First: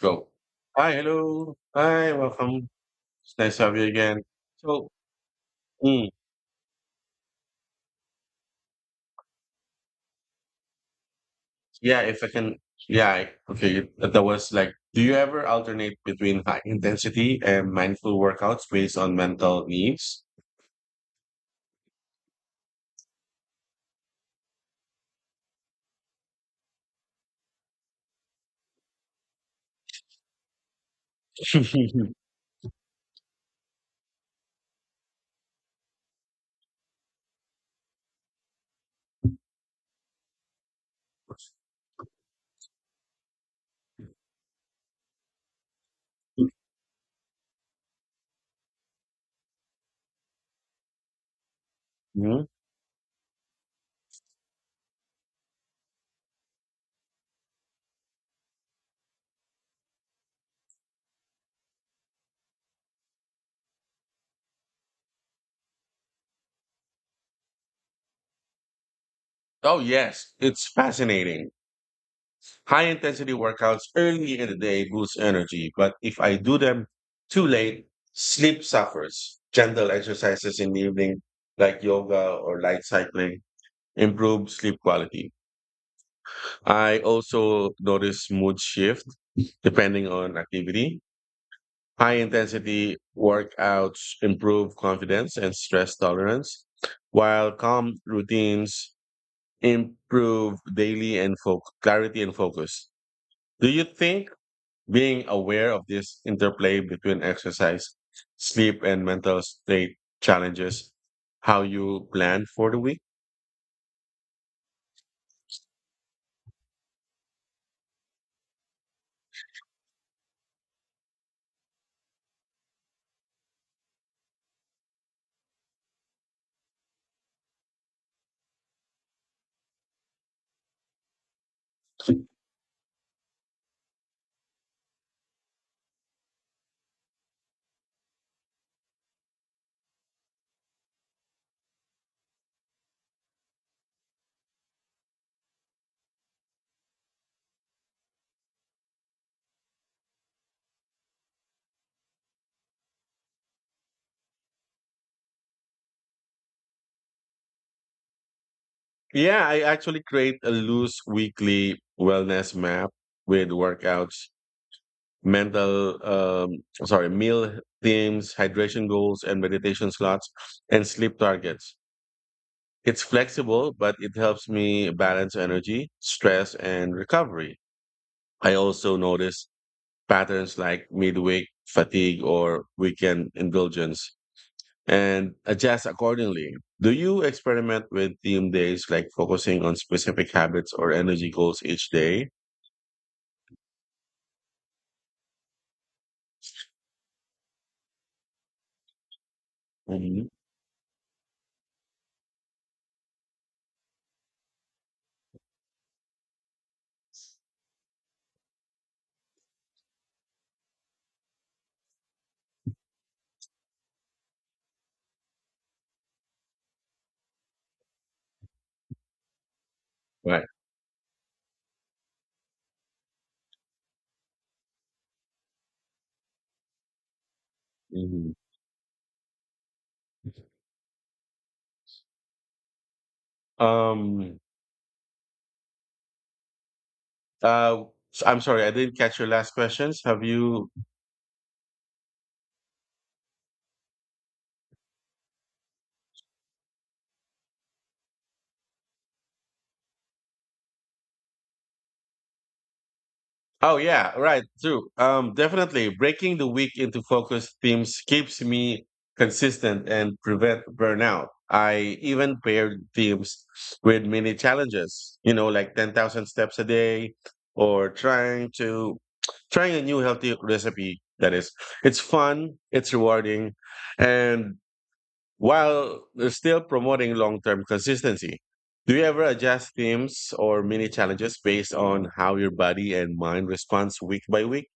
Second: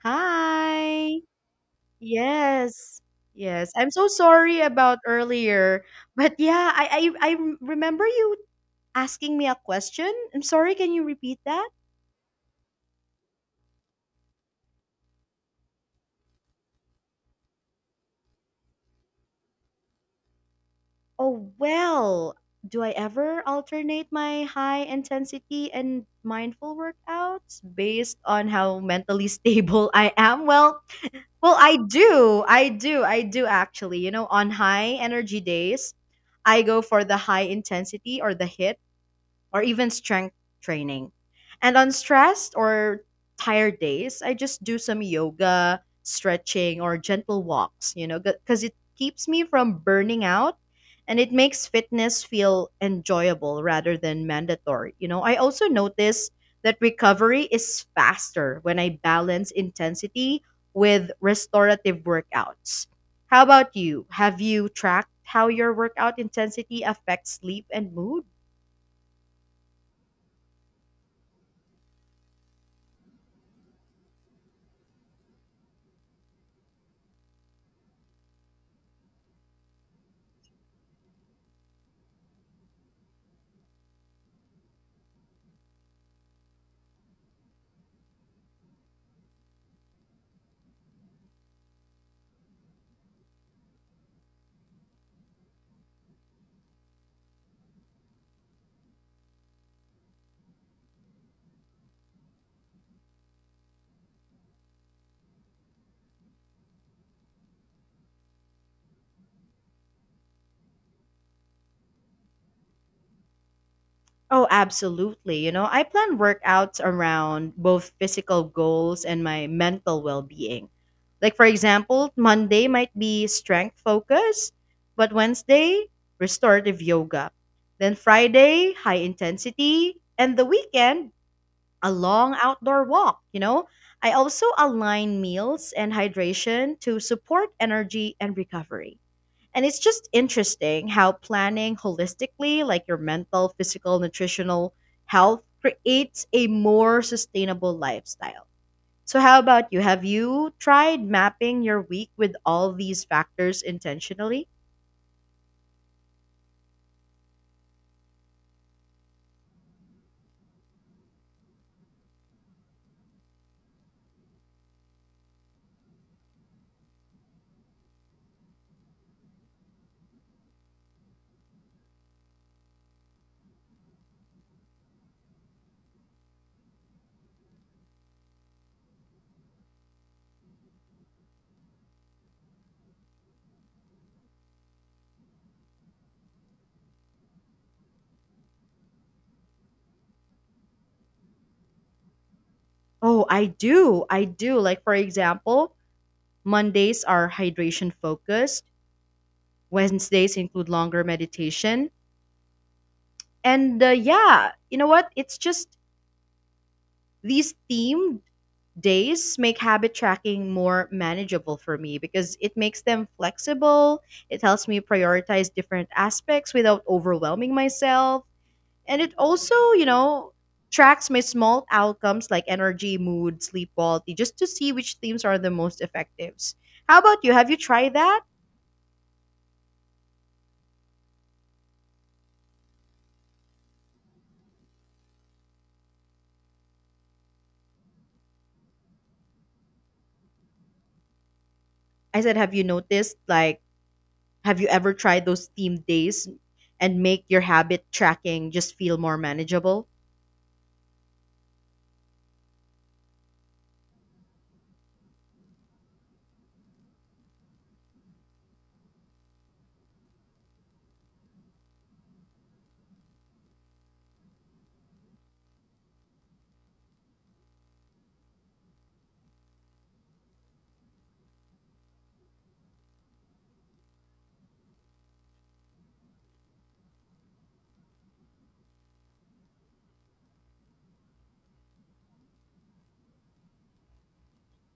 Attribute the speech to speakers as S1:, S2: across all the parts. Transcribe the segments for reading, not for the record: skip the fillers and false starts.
S1: Go. Hi,
S2: Hi.
S1: hello. Hi, welcome.
S2: Yes.
S1: It's nice to
S2: Yes.
S1: have you
S2: I'm so
S1: again.
S2: sorry
S1: So,
S2: about earlier.
S1: mm,
S2: But yeah, I remember you asking me a question. I'm sorry, can you repeat that?
S1: yeah, if I can, okay. That was like, do you ever alternate between high intensity and mindful workouts based on mental needs?
S2: Oh, well, do I ever alternate my high intensity and mindful workouts based on how mentally stable I am? Well, I do. I do. I do actually. On high energy days, I go for the high intensity or the hit or even strength training. And on stressed or tired days, I just do some yoga, stretching, or gentle walks, because it keeps me from burning out and it makes fitness
S1: Mhm.
S2: feel enjoyable rather than mandatory. I also notice that recovery is faster when I balance intensity with restorative workouts. How about you? Have you tracked how your workout intensity affects sleep and mood?
S1: Oh, yes, it's fascinating. High intensity workouts early in the day boost energy, but if I do them too late, sleep suffers. Gentle exercises in the evening, like yoga or light cycling improve sleep quality. I also notice mood shift depending on activity. High intensity workouts improve confidence and stress tolerance, while calm routines improve clarity and focus. Do you think being aware of this interplay between exercise, sleep, and mental state challenges how you plan for the week?
S2: Oh, absolutely. I plan workouts around both physical goals and my mental well being. Like, for example, Monday might be strength focus, but Wednesday, restorative yoga. Then Friday, high intensity. And the weekend, a long outdoor walk. I also align meals and hydration to support energy and recovery. And it's just interesting how planning holistically, like your mental, physical, nutritional health, creates a more sustainable lifestyle. So, how about you? Have you tried mapping your week with all these factors intentionally?
S1: Yeah, I actually create a loose weekly wellness map with workouts, mental, um, meal themes, hydration goals, and meditation slots, and sleep targets. It's flexible, but it helps me balance energy, stress, and recovery. I also notice patterns like midweek fatigue or weekend indulgence, and adjust accordingly. Do you experiment with theme days, like focusing on specific habits or energy goals each day?
S2: Oh, I do. I do. Like, for example, Mondays are hydration focused,
S1: Mhm.
S2: Wednesdays include longer meditation. And yeah. you know what? It's just these themed days make habit tracking more manageable for me because it makes them flexible, it helps me prioritize different aspects without overwhelming myself, and it also,
S1: Right.
S2: tracks my small outcomes like energy, mood, sleep quality just to see which themes are the most effective. How about you? Have you tried that?
S1: Mhm. Um. Uh. I'm sorry, I didn't catch your last questions. Have you
S2: I said, have you noticed like have you ever tried those theme days and make your habit tracking just feel more manageable?
S1: oh yeah, right. True. Definitely breaking the week into focused themes keeps me consistent and prevent burnout. I even paired themes with mini challenges, you know, like 10,000 steps a day or trying a new healthy recipe that is. It's fun, it's rewarding, and while still promoting long term consistency. Do you ever adjust themes or mini challenges based on how your body and mind responds week by week?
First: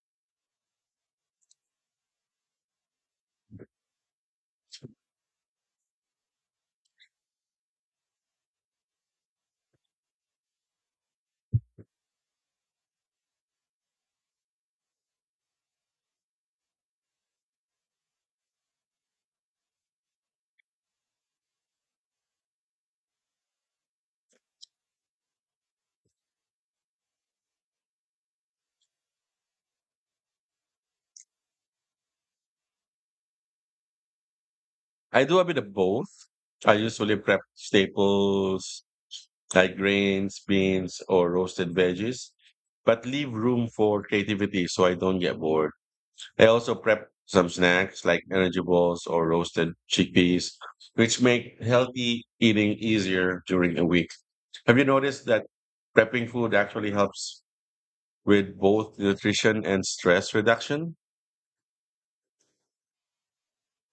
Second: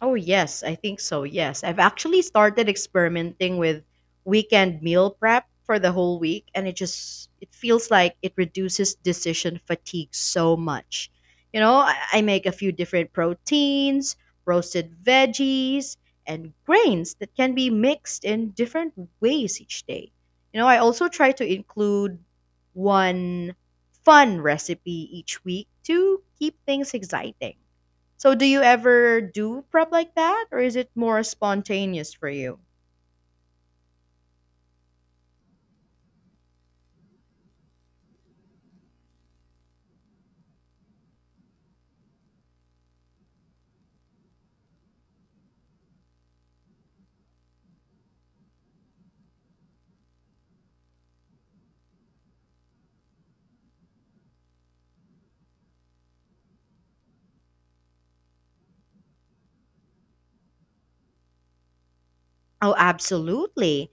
S2: Oh, yes, I think so. Yes. I've actually started experimenting with weekend meal prep for the whole week and it feels like it reduces decision fatigue so much. I make a few different proteins, roasted veggies, and grains that can be mixed in different ways each day. I also try to include one fun recipe each week to keep things exciting. So do you ever do prep like that or is it more spontaneous for you?
S1: I do a bit of both. I usually prep staples like grains, beans, or roasted veggies, but leave room for creativity so I don't get bored. I also prep some snacks like energy balls or roasted chickpeas, which make healthy eating easier during a week. Have you noticed that prepping food actually helps with both nutrition and stress reduction?
S2: Oh, absolutely.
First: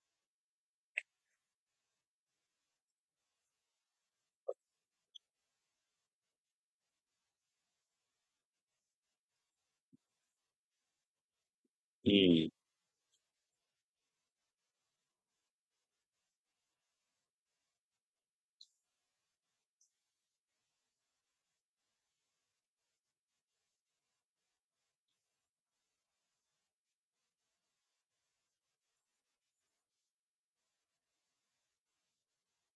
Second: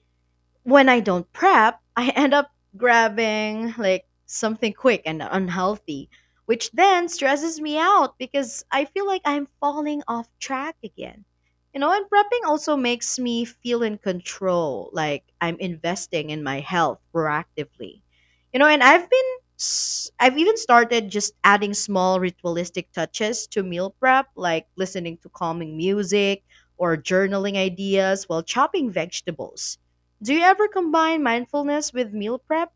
S2: When I don't prep, I end up grabbing like something quick and unhealthy, which then stresses me out because I feel like I'm falling off track again. And prepping
S1: Mm.
S2: also makes me feel in control, like I'm investing in my health proactively. And I've even started just adding small ritualistic touches to meal prep, like listening to calming music or journaling ideas while chopping vegetables. Do you ever combine mindfulness with meal prep?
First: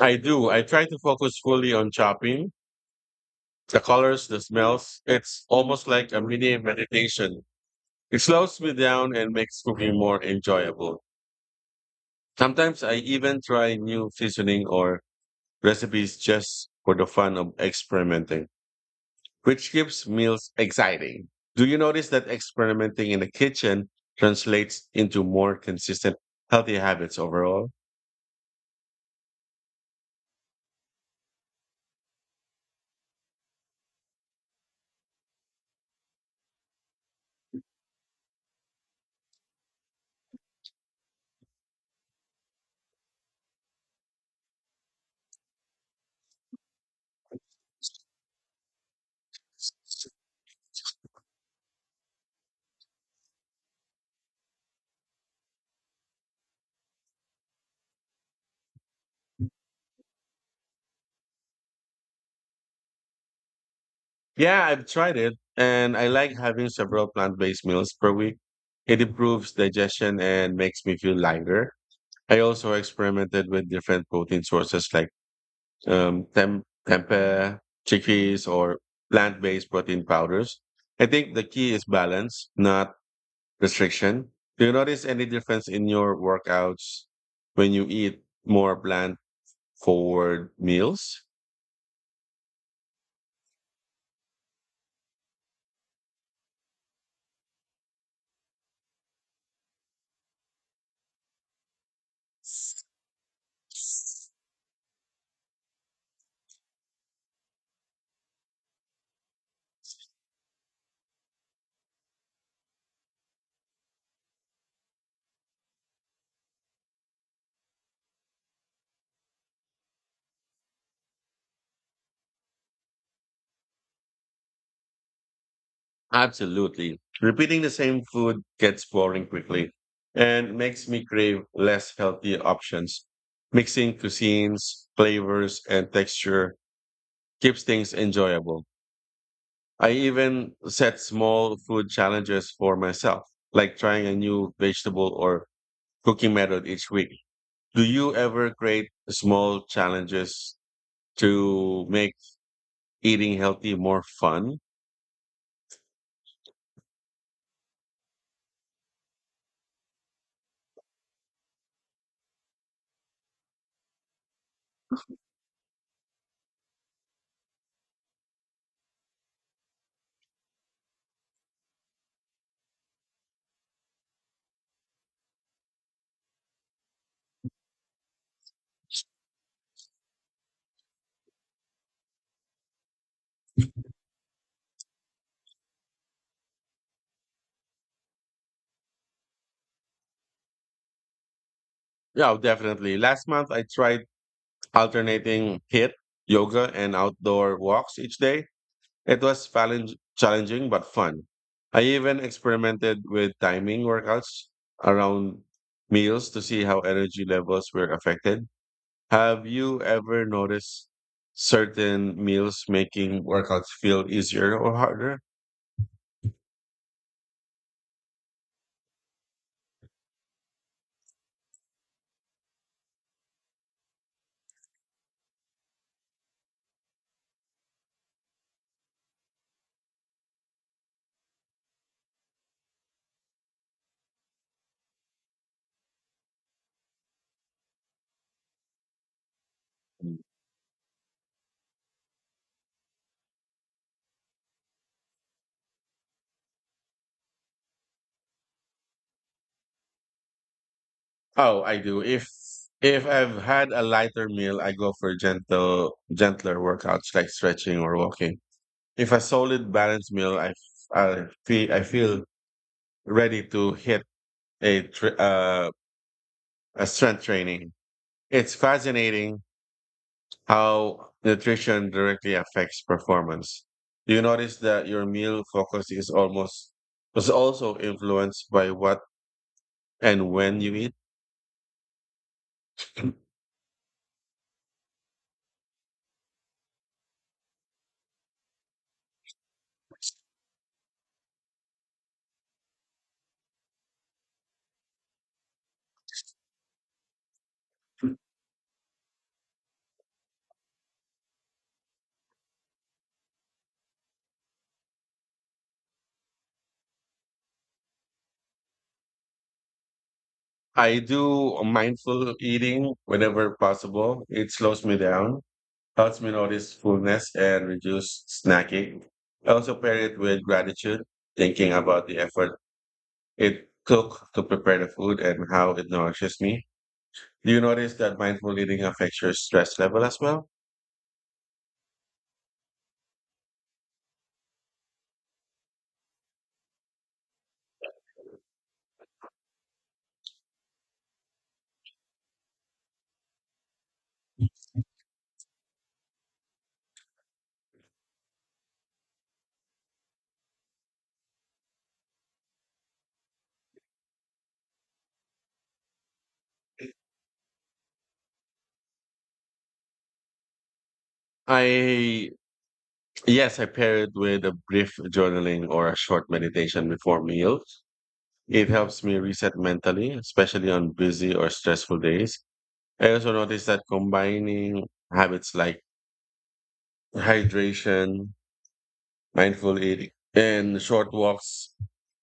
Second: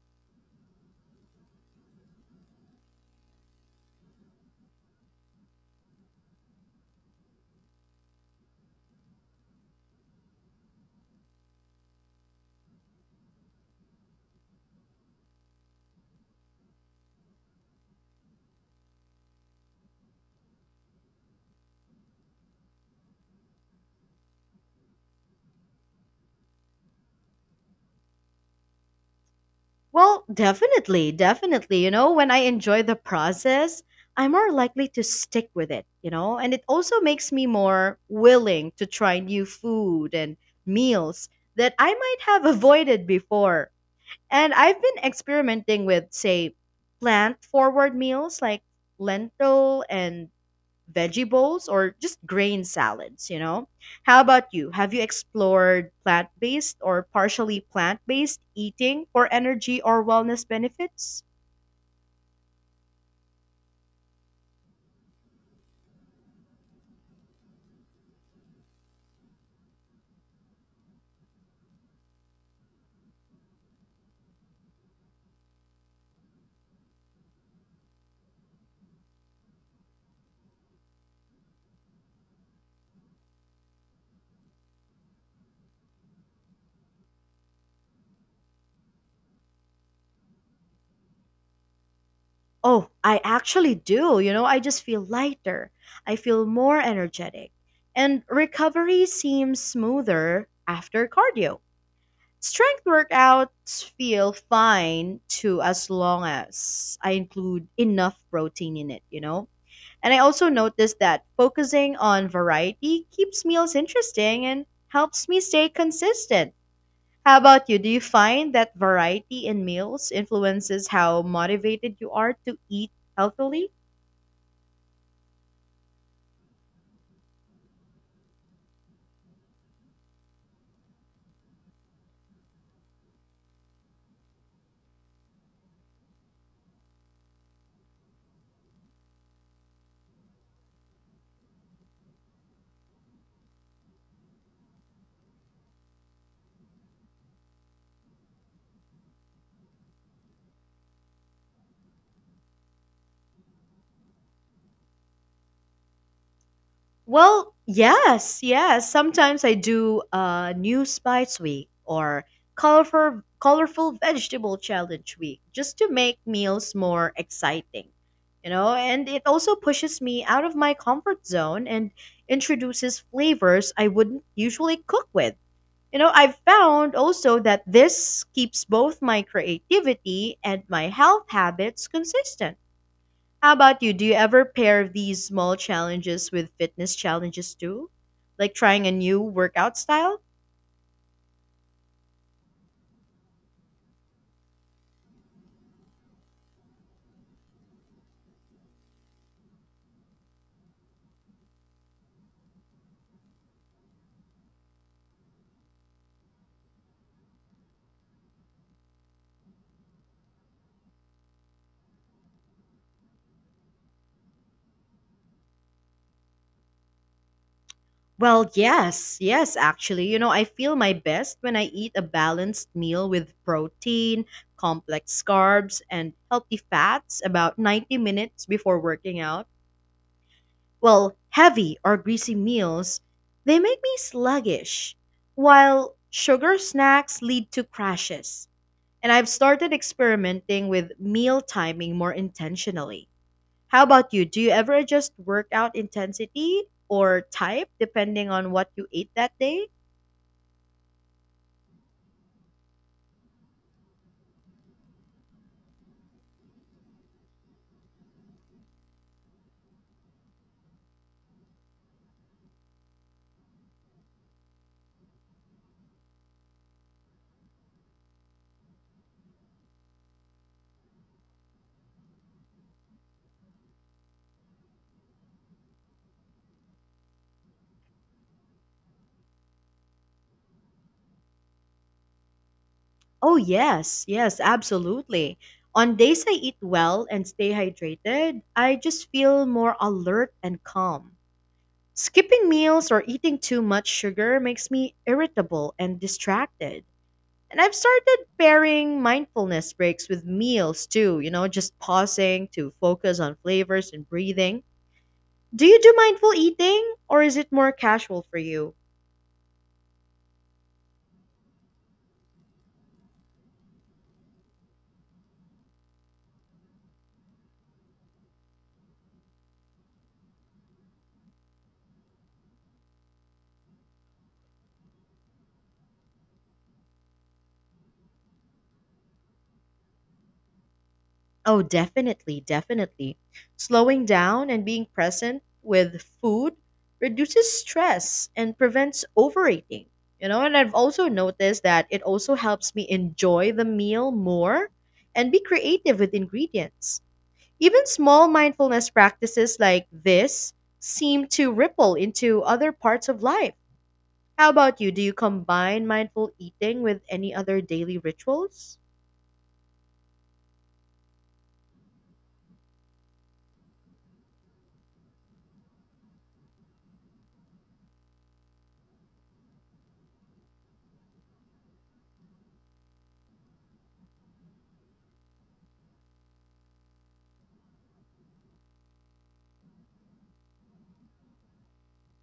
S1: I do. I try to focus fully on chopping, the colors, the smells. It's almost like a mini meditation. It slows me down and makes cooking more enjoyable. Sometimes I even try new seasoning or recipes just for the fun of experimenting, which keeps meals exciting. Do you notice that experimenting in the kitchen translates into more consistent, healthy habits overall?
S2: Well, definitely, definitely. When I enjoy the process, I'm more likely to stick with it, and it also makes me more willing to try new food and meals that I might have avoided before. And I've been experimenting with, say, plant forward meals like lentil and veggie bowls or just grain salads, you know? How about you? Have you explored plant based or partially plant based eating for energy or wellness benefits?
S1: Yeah, I've tried it, and I like having several plant based meals per week. It improves digestion and makes me feel lighter. I also experimented with different protein sources like um, tem- tempeh, chickpeas, or plant based protein powders. I think the key is balance, not restriction. Do you notice any difference in your workouts when you eat more plant forward meals?
S2: Oh, I actually do. I just feel lighter. I feel more energetic. And recovery seems smoother after cardio. Strength workouts feel fine too as long as I include enough protein in it, you know? And I also noticed that focusing on variety keeps meals interesting and helps me stay consistent. How about you? Do you find that variety in meals influences how motivated you are to eat healthily?
S1: Absolutely. Repeating the same food gets boring quickly and makes me crave less healthy options. Mixing cuisines, flavors, and texture keeps things enjoyable. I even set small food challenges for myself, like trying a new vegetable or cooking method each week. Do you ever create small challenges to make eating healthy more fun?
S2: Well, yes, yes. Sometimes I do new spice week or colorful vegetable challenge week just to make meals more exciting. And it also pushes me out of my comfort zone and introduces flavors I wouldn't usually cook with. I've found also that this keeps both my creativity and my health habits consistent. How about you? Do you ever pair these small challenges with fitness challenges too? Like trying a new workout style?
S1: Yeah, definitely. Last month, I tried alternating HIIT, yoga, and outdoor walks each day. It was challenging but fun. I even experimented with timing workouts around meals to see how energy levels were affected. Have you ever noticed certain meals making workouts feel easier or harder?
S2: Well, yes, yes, actually. I feel my best when I eat a balanced meal with protein, complex carbs, and healthy fats about 90 minutes before working out. Well, heavy or greasy meals, they make me sluggish, while sugar snacks lead to crashes. And I've started experimenting with meal timing more intentionally. How about you? Do you ever adjust workout intensity or type depending on what you ate that day?
S1: Oh, I do. If I've had a lighter meal, I go for gentler workouts like stretching or walking. If a solid balanced meal, I feel ready to hit a tri- uh strength training. It's fascinating how nutrition directly affects performance. Do you notice that your meal focus is almost was also influenced by what and when you eat?
S2: Oh, yes, yes, absolutely. On days I eat well and stay hydrated, I just feel more alert and calm. Skipping meals or eating too much sugar makes me irritable and distracted. And I've started pairing mindfulness breaks with meals too, just pausing to focus on flavors and breathing. Do you do mindful eating or is it more casual for you?
S1: I do mindful eating whenever possible. It slows me down, helps me notice fullness and reduce snacking. I also pair it with gratitude, thinking about the effort it took to prepare the food and how it nourishes me. Do you notice that mindful eating affects your stress level as well?
S2: Oh, definitely, definitely. Slowing down and being present with food reduces stress and prevents overeating. And I've also noticed that it also helps me enjoy the meal more and be creative with ingredients. Even small mindfulness practices like this seem to ripple into other parts of life. How about you? Do you combine mindful eating with any other daily rituals?
S1: I Yes, I pair it with a brief journaling or a short meditation before meals. It helps me reset mentally, especially on busy or stressful days. I also notice that combining habits like hydration, mindful eating and short walks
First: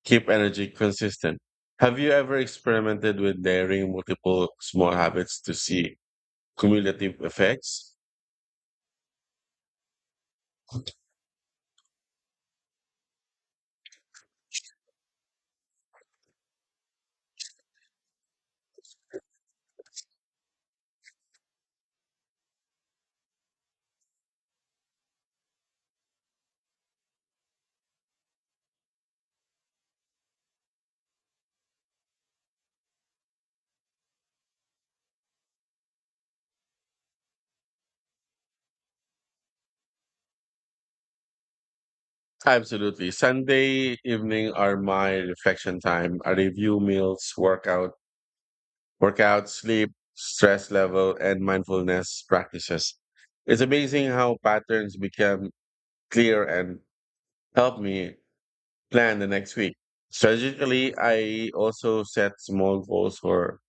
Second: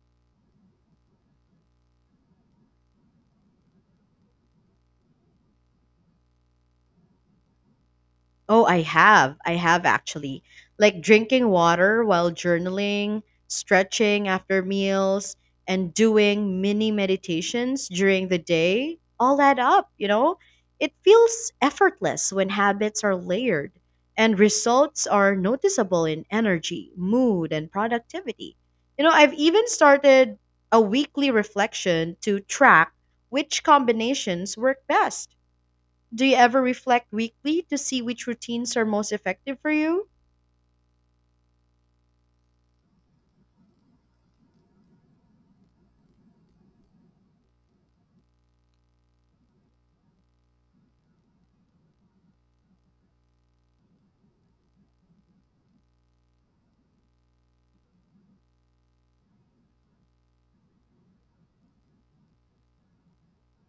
S1: keep energy consistent. Have you ever experimented with layering multiple small habits to see cumulative effects?
S2: Oh, I have. I have actually. Like drinking water while journaling, stretching after meals, and doing mini meditations during the day all add up, you know? It feels effortless when habits are layered and results are noticeable in energy, mood, and productivity. I've even started a weekly reflection to track which combinations work best. Do you ever reflect weekly to see which routines are most effective for you?
S1: Absolutely. Sunday evening are my reflection time. I review meals, workout, sleep, stress level, and mindfulness practices. It's amazing how patterns become clear and help me plan the next week. Strategically, I also set small goals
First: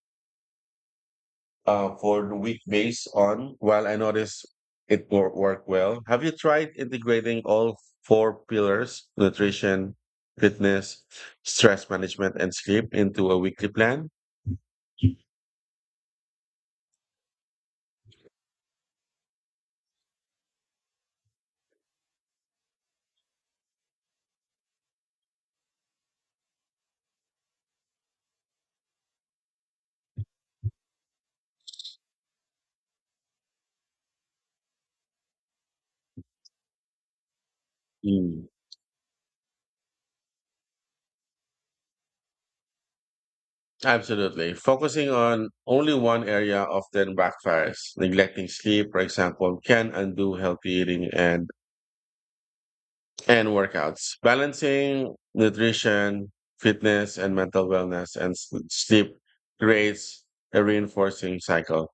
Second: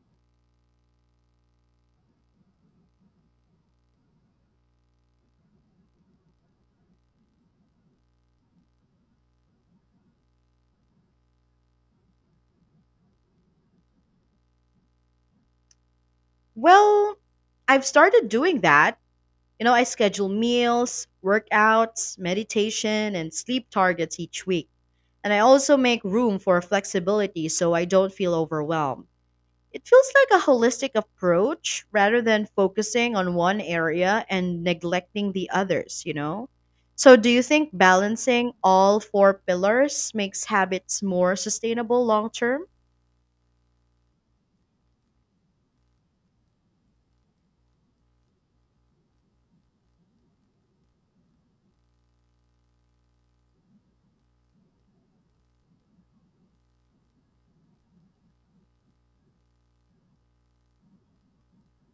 S1: for the week based on, while I notice work well. Have you tried integrating all four pillars, nutrition, fitness, stress management, and sleep into a weekly plan?
S2: Well, I've started doing that. I schedule meals, workouts, meditation, and sleep targets each week. And I also make room for flexibility so I don't feel overwhelmed. It feels like a holistic approach rather than focusing on one area and neglecting the others, you know? So, do you think
S1: Mm.
S2: balancing all four pillars makes habits more sustainable long term?
S1: Absolutely. Focusing on only one area often backfires. Neglecting sleep, for example, can undo healthy eating and workouts, balancing nutrition, fitness, and mental wellness sleep creates a reinforcing cycle.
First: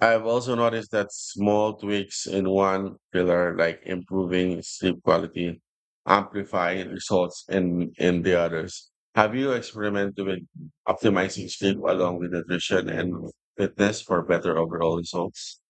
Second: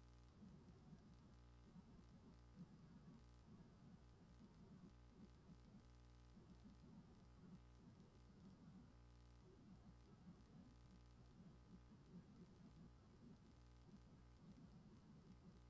S1: I've also noticed that small tweaks in one pillar, like improving sleep quality, amplify results in the others. Have you experimented with optimizing sleep along with nutrition and fitness for better overall results?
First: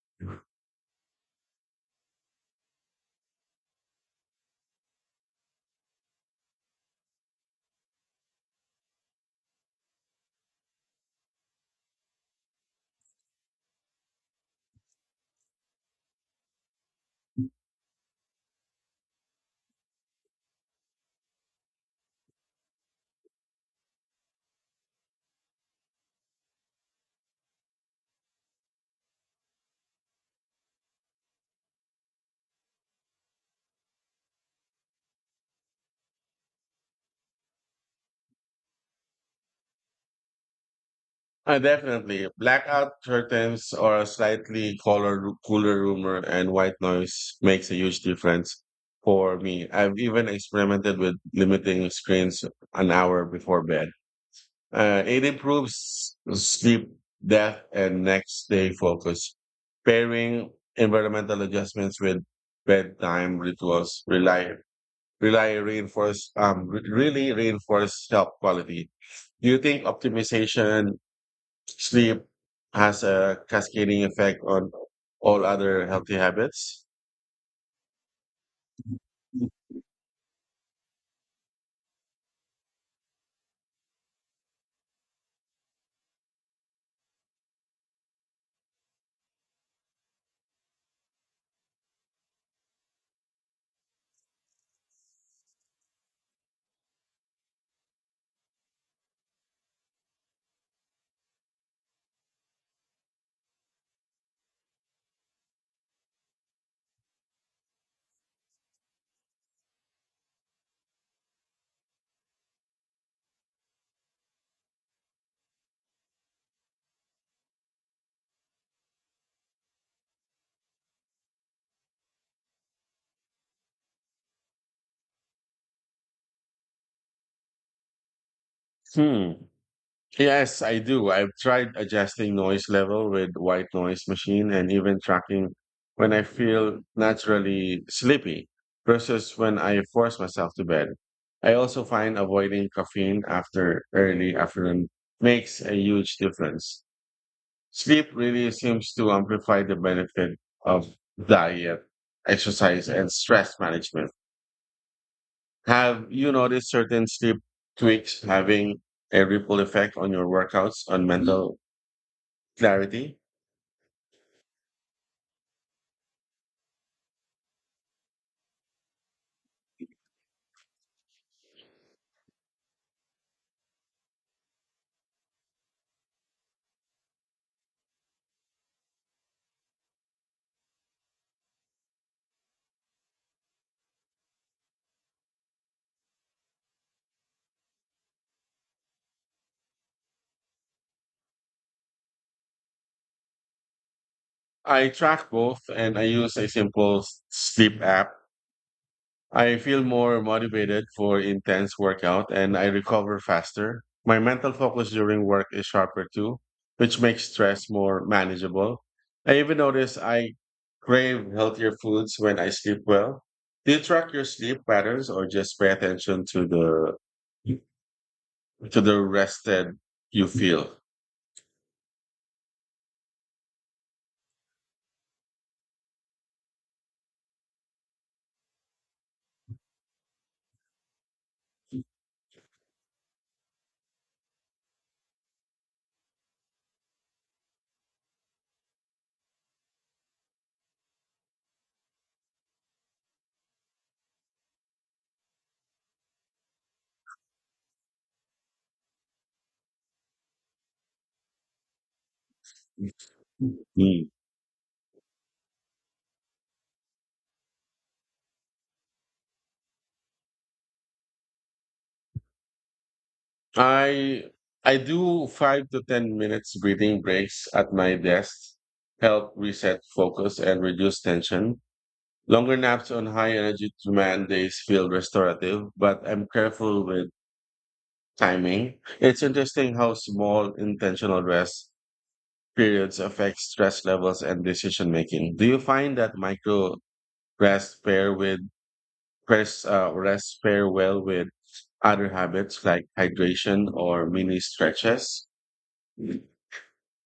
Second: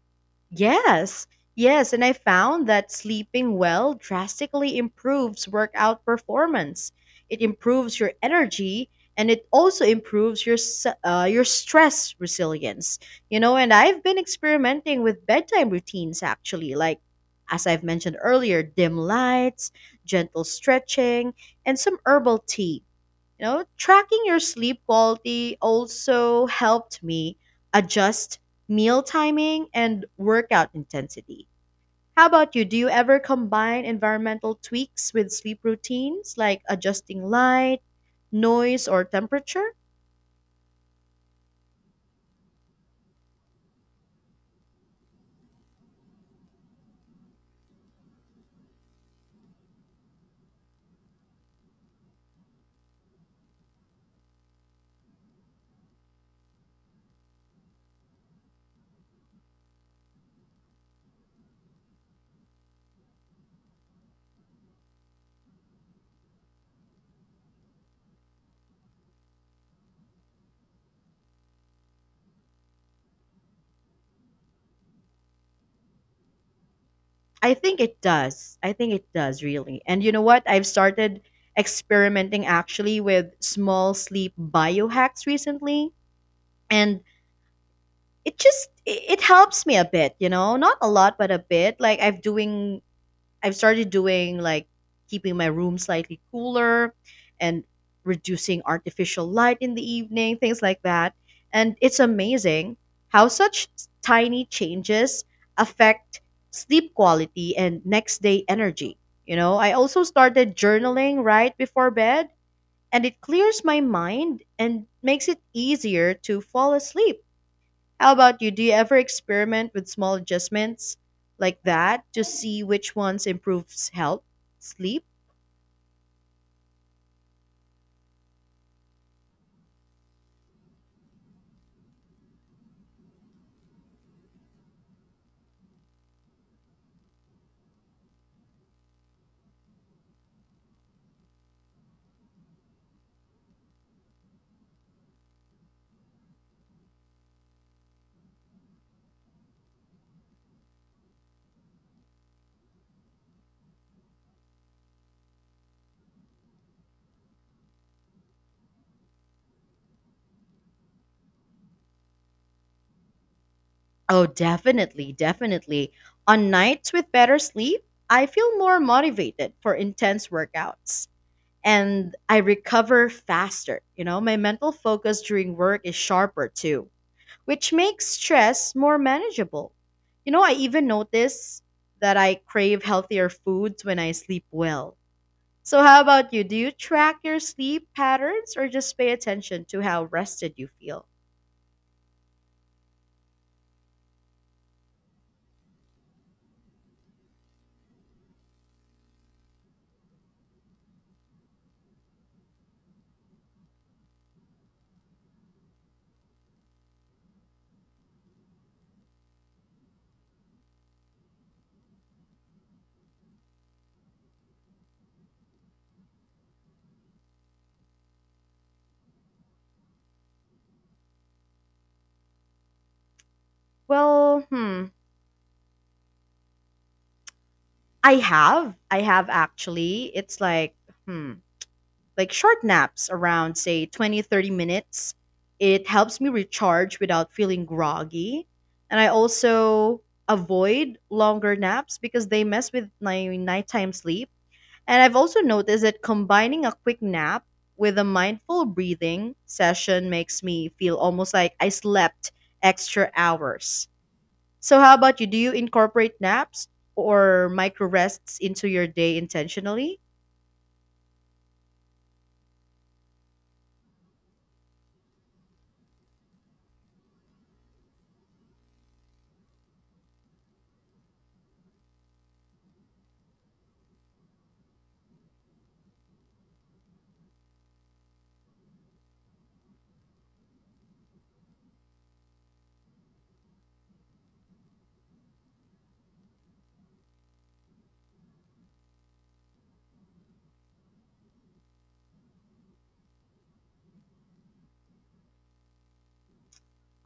S2: Yes, yes, and I found that sleeping well drastically improves workout performance. It improves your energy and it also improves your stress resilience. And I've been experimenting with bedtime routines actually, like as I've mentioned earlier, dim lights, gentle stretching, and some herbal tea. Tracking your sleep quality also helped me adjust meal timing and workout intensity. How about you? Do you ever combine environmental tweaks with sleep routines, like adjusting light, noise, or temperature?
S1: Definitely. Blackout curtains or a cooler room and white noise makes a huge difference for me. I've even experimented with limiting screens an hour before bed. It improves sleep depth and next day focus. Pairing environmental adjustments with bedtime rituals rely rely reinforce really reinforce health quality. Do you think optimization sleep has a cascading effect on all other healthy habits.
S2: I think it does. I think it does, really. And you know what? I've started experimenting actually with small sleep biohacks recently. And it just it it helps me a bit, not a lot but a bit. Like, I've started doing, like, keeping my room slightly cooler and reducing artificial light in the evening, things like that. And it's amazing how such tiny changes affect sleep quality and next day energy. I also started journaling right before bed, and it clears my mind and makes it easier to fall asleep. How about you? Do you ever experiment with small adjustments like that to see which ones improves health, sleep?
S1: Hmm. Yes, I do. I've tried adjusting noise level with white noise machine and even tracking when I feel naturally sleepy versus when I force myself to bed. I also find avoiding caffeine after early afternoon makes a huge difference. Sleep really seems to amplify the benefit of diet, exercise, and stress management. Have you noticed certain sleep tweaks having a ripple effect on your workouts on mental clarity?
S2: Oh, definitely, definitely. On nights with better sleep, I feel more motivated for intense workouts and I recover faster. My mental focus during work is sharper too, which makes stress more manageable. I even notice that I crave healthier foods when I sleep well. So, how about you? Do you track your sleep patterns or just pay attention to how rested you feel?
S1: I track both and I use a sleep app. I feel more motivated for intense workout and I recover faster. My mental focus during work is sharper too, which makes stress more manageable. I even notice I crave healthier foods when I sleep well. Do you track your sleep patterns or just pay attention to the rested you feel.
S2: Well, hmm. I have. I have actually. It's like, hmm, like short naps around, say, 20, 30 minutes. It helps me recharge without feeling groggy. And I also avoid longer naps because they mess with my nighttime sleep. And I've also noticed that combining a quick nap with a mindful breathing session makes me feel almost like I slept extra hours.
S1: Mm.
S2: So, how about you? Do you incorporate naps or micro rests into your day intentionally?
S1: I I do 5 to 10 minutes breathing breaks at my desk, help reset focus and reduce tension. Longer naps on high energy demand days feel restorative, but I'm careful with timing. It's interesting how small intentional rest periods affect stress levels and decision making. Do you find that micro rest pair with press rest pair well with other habits like hydration or mini stretches?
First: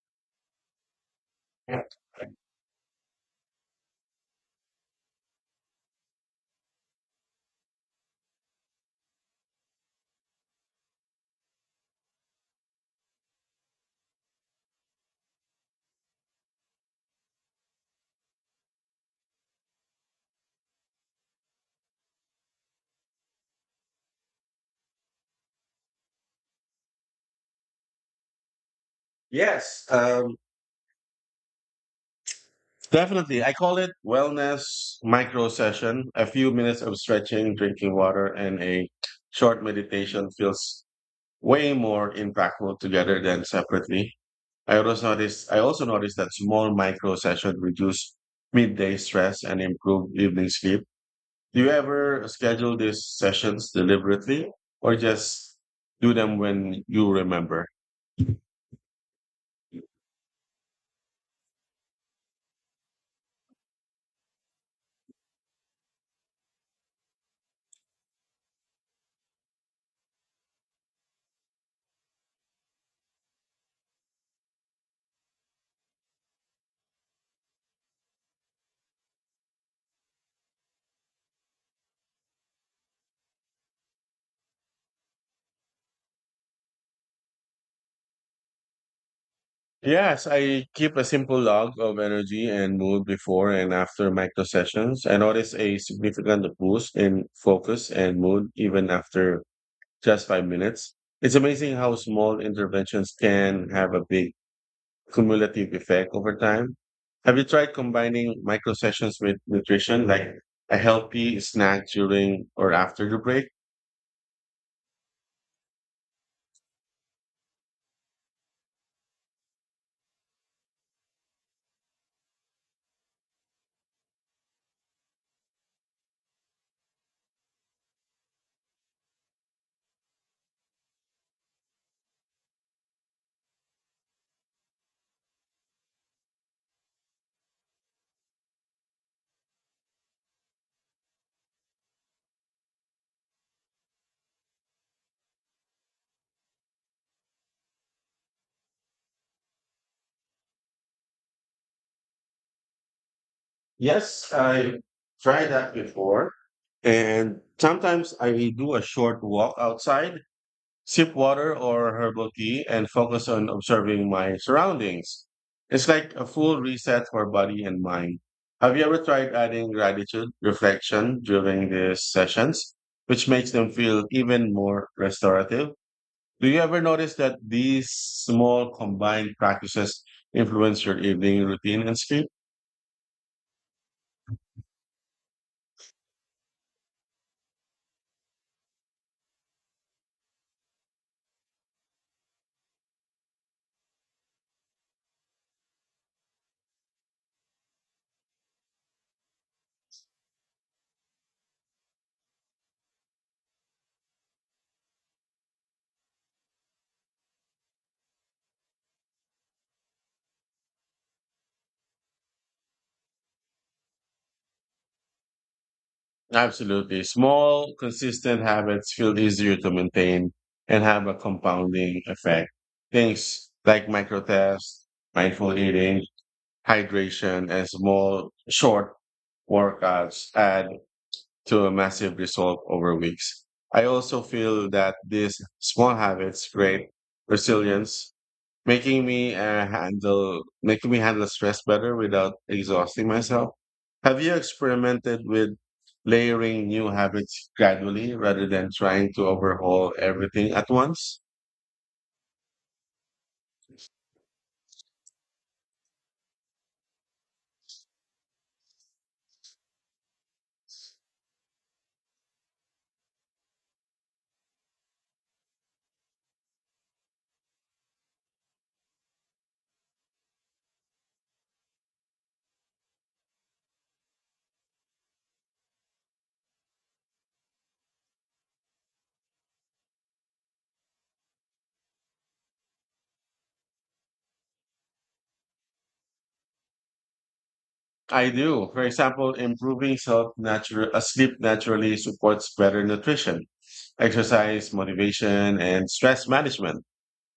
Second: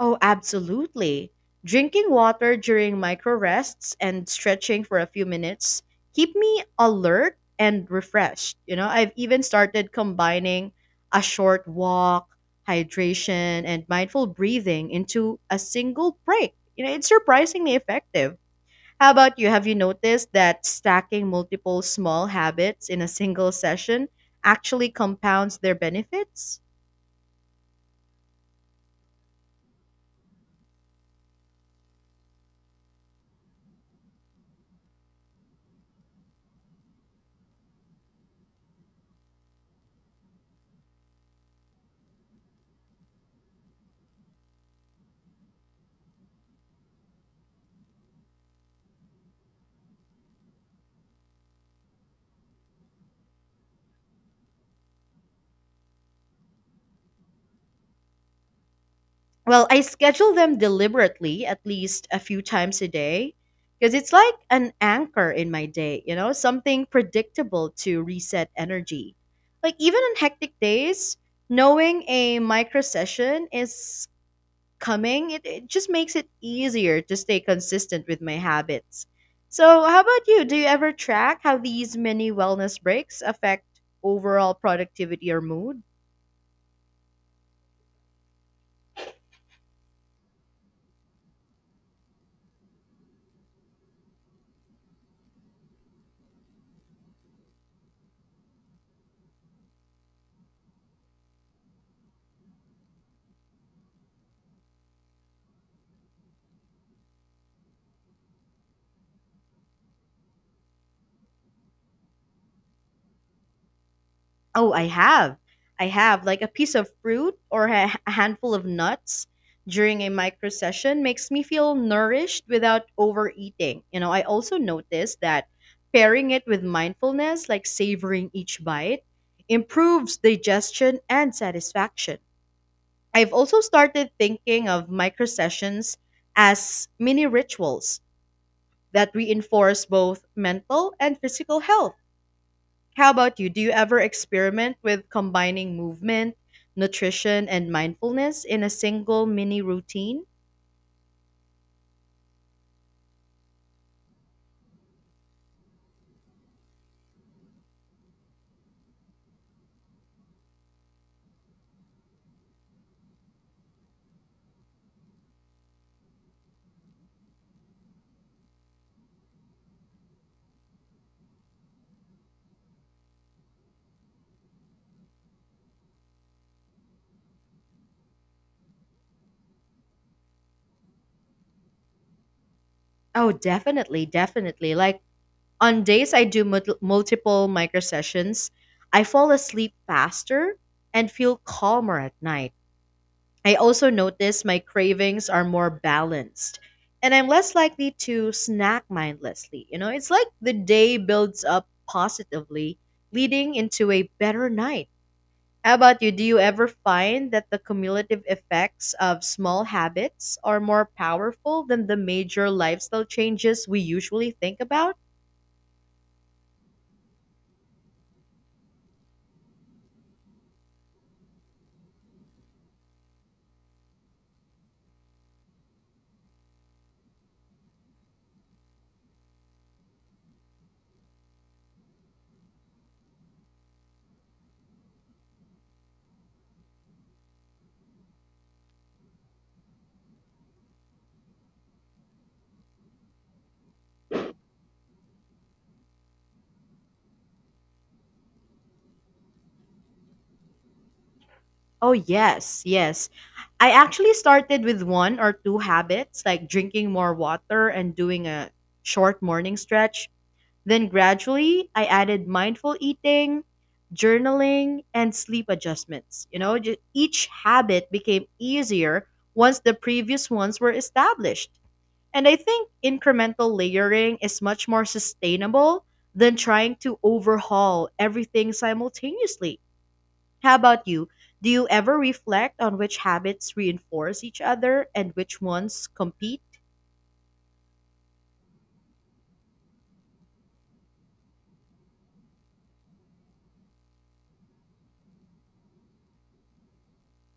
S2: Oh, absolutely. Drinking water during micro rests and stretching for a few minutes keep me alert and refreshed. I've even started combining a short walk, hydration, and mindful breathing into a single break. It's surprisingly effective. How about you? Have you noticed that stacking multiple small habits in a single session actually compounds their benefits?
S1: Yes, definitely. I call it wellness micro session. A few minutes of stretching, drinking water, and a short meditation feels way more impactful together than separately. I also noticed that small micro session reduce midday stress and improve evening sleep. Do you ever schedule these sessions deliberately, or just do them when you remember?
S2: Well, I schedule them deliberately at least a few times a day because it's like an anchor in my day, something predictable to reset energy. Like even on hectic days, knowing a micro session is coming, it just makes it easier to stay consistent with my habits. So, how about you? Do you ever track how these mini wellness breaks affect overall productivity or mood?
S1: Yes, I keep a simple log of energy and mood before and after micro sessions. I notice a significant boost in focus and mood even after just 5 minutes. It's amazing how small interventions can have a big cumulative effect over time. Have you tried combining micro sessions with nutrition, like a healthy snack during or after the break?
S2: Oh, I have. I have. Like a piece of fruit or a handful of nuts during a micro session makes me feel nourished without overeating. You know, I also noticed that pairing it with mindfulness, like savoring each bite, improves digestion and satisfaction. I've also started thinking of micro sessions as mini rituals that reinforce both mental and physical health. How about you? Do you ever experiment with combining movement, nutrition, and mindfulness in a single mini routine?
S1: Yes, I tried that before. And sometimes I do a short walk outside sip water or herbal tea, and focus on observing my surroundings. It's like a full reset for body and mind. Have you ever tried adding gratitude reflection during these sessions, which makes them feel even more restorative? Do you ever notice that these small combined practices influence your evening routine and sleep?
S2: Oh, definitely, definitely. Like on days I do multiple micro sessions, I fall asleep faster and feel calmer at night. I also notice my cravings are more balanced and I'm less likely to snack mindlessly. You know, it's like the day builds up positively, leading into a better night. How about you? Do you ever find that the cumulative effects of small habits are more powerful than the major lifestyle changes we usually think about?
S1: Absolutely. Small, consistent habits feel easier to maintain and have a compounding effect. Things like microtests, mindful eating, hydration, and small, short workouts add to a massive result over weeks. I also feel that these small habits create resilience, making me handle making me handle stress better without exhausting myself. Have you experimented with layering new habits gradually rather than trying to overhaul everything at once?
S2: Oh, yes, yes. I actually started with one or two habits, like drinking more water and doing a short morning stretch. Then gradually, I added mindful eating, journaling, and sleep adjustments. You know, each habit became easier once the previous ones were established. And I think incremental layering is much more sustainable than trying to overhaul everything simultaneously. How about you? Do you ever reflect on which habits reinforce each other and which ones compete?
S1: I do. For example, improving self natural sleep naturally supports better nutrition, exercise, motivation, and stress management.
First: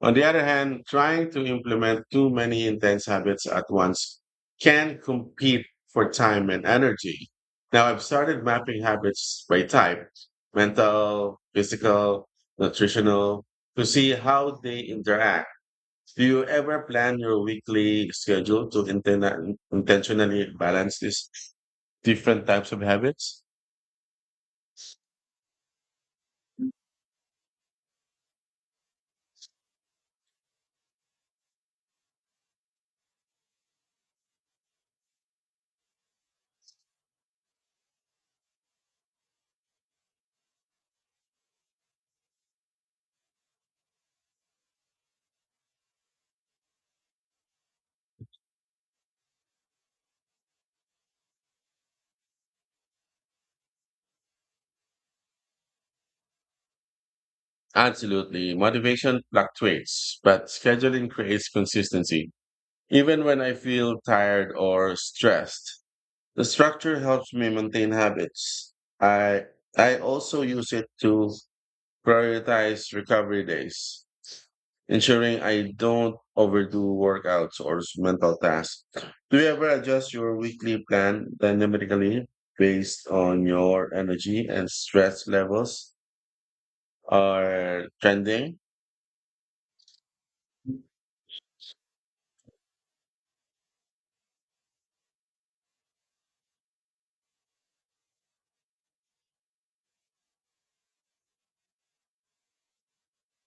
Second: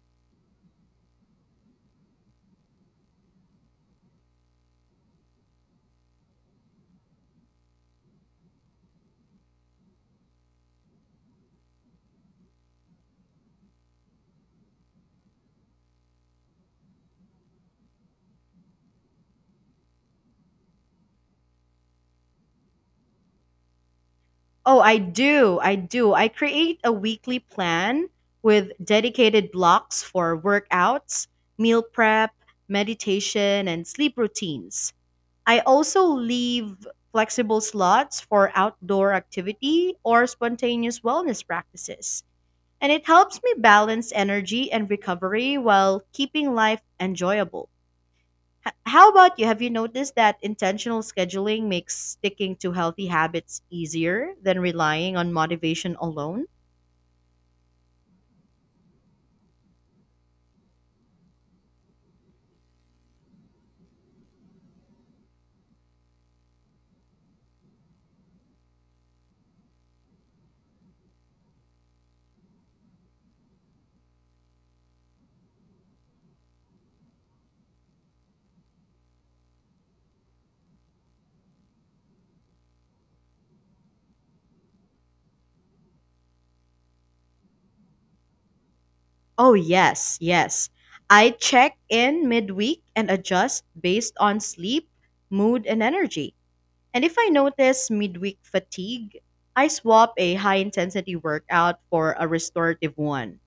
S1: On the other hand, trying to implement too many intense habits at once can compete for time and energy. Now, I've started mapping habits by type mental, physical, nutritional to see how they interact. Do you ever plan your weekly schedule to intentionally balance these different types of habits?
S2: Oh, I do. I do. I create a weekly plan with dedicated blocks for workouts, meal prep, meditation, and sleep routines. I also leave flexible slots for outdoor activity or spontaneous wellness practices. And it helps me balance energy and recovery while keeping life enjoyable. How about you? Have you noticed that intentional scheduling makes sticking to healthy habits easier than relying on motivation alone?
S1: Absolutely. Motivation fluctuates, but scheduling creates consistency. Even when I feel tired or stressed, the structure helps me maintain habits. I I also use it to prioritize recovery days, ensuring I don't overdo workouts mental tasks. Do you ever adjust your weekly plan dynamically based on your energy and stress levels are trending?
S2: Oh, yes, yes. I check in midweek and adjust based on sleep, mood, and energy. And if I notice midweek fatigue, I swap a high intensity workout for a restorative one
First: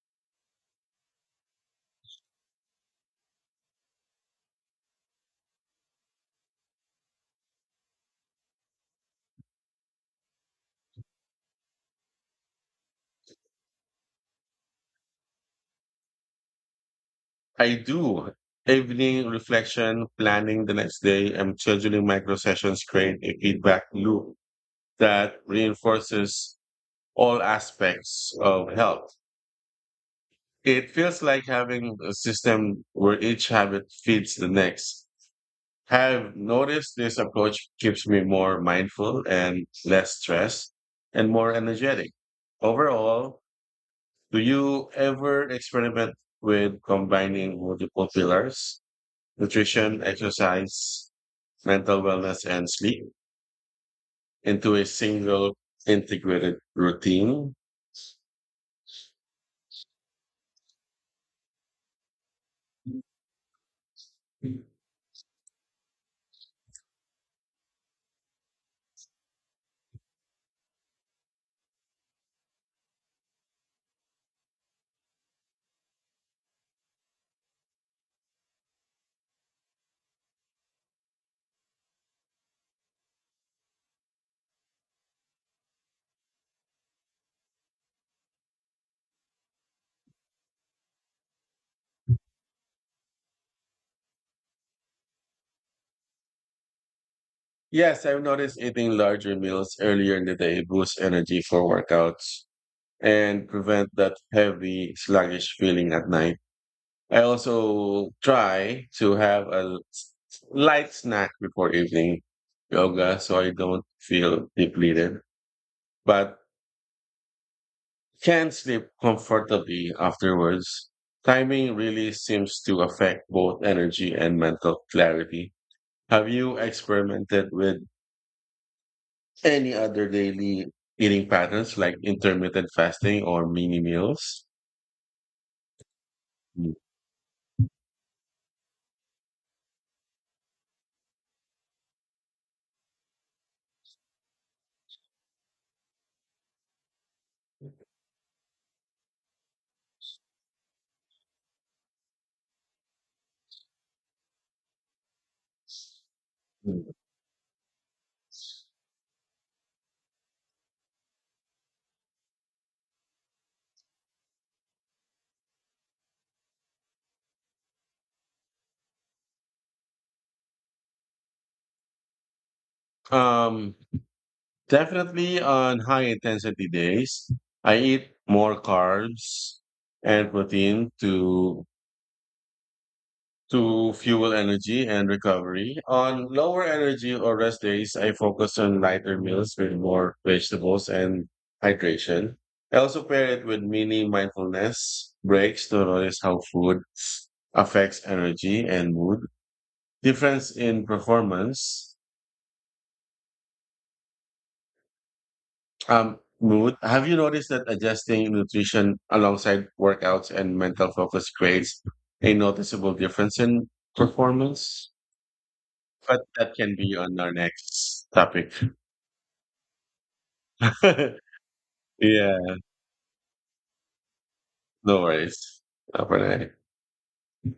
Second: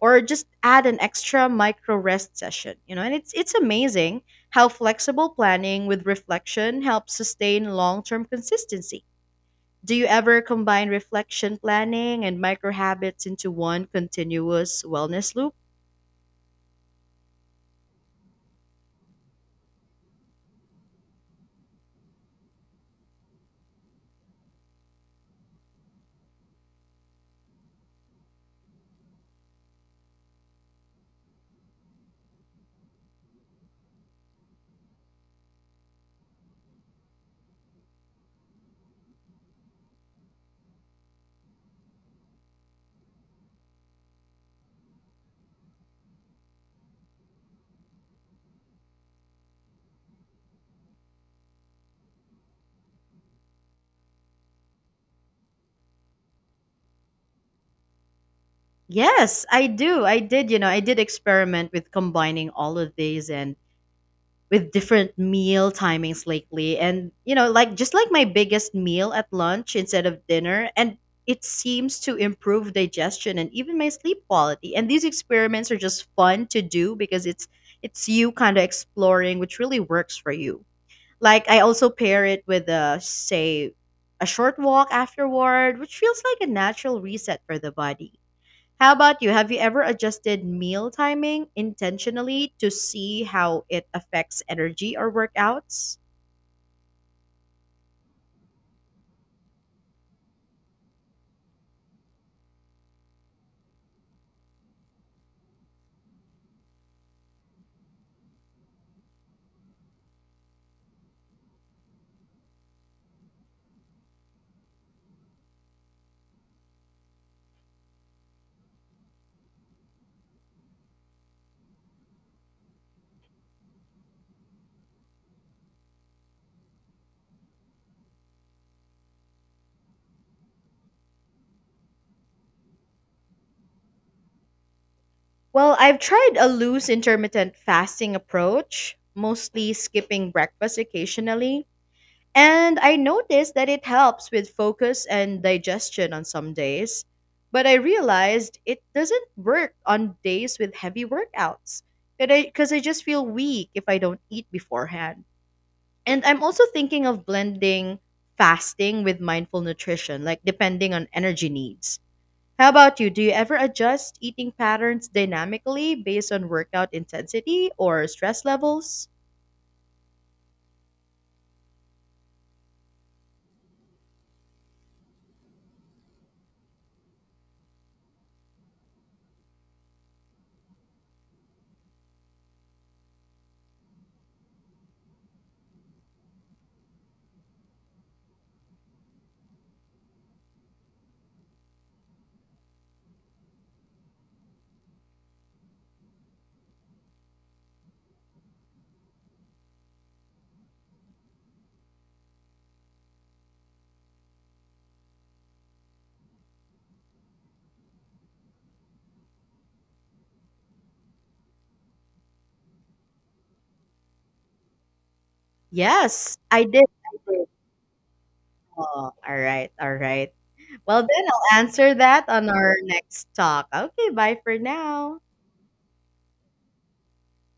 S2: or just add an extra micro rest session, you know? And it's amazing how flexible planning with reflection helps sustain long-term consistency. Do you ever combine reflection planning and micro habits into one continuous wellness loop?
S1: I do. Evening reflection, planning the next day, and scheduling micro sessions create a feedback loop that reinforces all aspects of health. It feels like having a system where each habit feeds the next. Have noticed this approach keeps me more mindful and less stressed and more energetic. Overall, do you ever experiment with combining multiple pillars? Nutrition, exercise, mental wellness, and sleep into a single integrated routine.
S2: Yes, I do. I did, you know, I did experiment with combining all of these and with different meal timings lately, and you know, like, just like my biggest meal at lunch instead of dinner, and it seems to improve digestion and even my sleep quality. And these experiments are just fun to do because it's you kind of exploring which really works for you. Like I also pair it with, a say, a short walk afterward, which feels like a natural reset for the body. How about you? Have you ever adjusted meal timing intentionally to see how it affects energy or workouts?
S1: Yes, I've noticed eating larger meals earlier in the day boosts energy for workouts and prevent that heavy, sluggish feeling at night. I also try to have light snack before evening yoga so I don't feel depleted. But can sleep comfortably afterwards. Timing really seems to affect both energy and mental clarity. Have you experimented with any other daily eating patterns like intermittent fasting or mini meals?
S2: Well, I've tried a loose intermittent fasting approach, mostly skipping breakfast occasionally, and I noticed that it helps with focus and digestion on some days. But I realized it doesn't work on days with heavy workouts because 'cause I just feel weak if I don't eat beforehand. And I'm also thinking of blending fasting with mindful nutrition, like depending on energy needs. How about you? Do you ever adjust eating patterns dynamically based on workout intensity or stress levels?
S1: Um, Definitely on high intensity days, I eat more carbs and protein to fuel energy and recovery. On lower energy or rest days, I focus on lighter meals with more vegetables and hydration. I also pair it with mini mindfulness breaks to notice how food affects energy and mood. Difference in performance, Have you noticed that adjusting nutrition alongside workouts and mental focus creates a noticeable difference in performance? But
S2: Yes,
S1: that
S2: I
S1: can
S2: did.
S1: be
S2: I
S1: on our
S2: did.
S1: next topic.
S2: Oh, all right, all right. Well, then I'll answer that on
S1: Yeah,
S2: our next talk. Okay, bye for
S1: no
S2: now.
S1: worries. Have a night.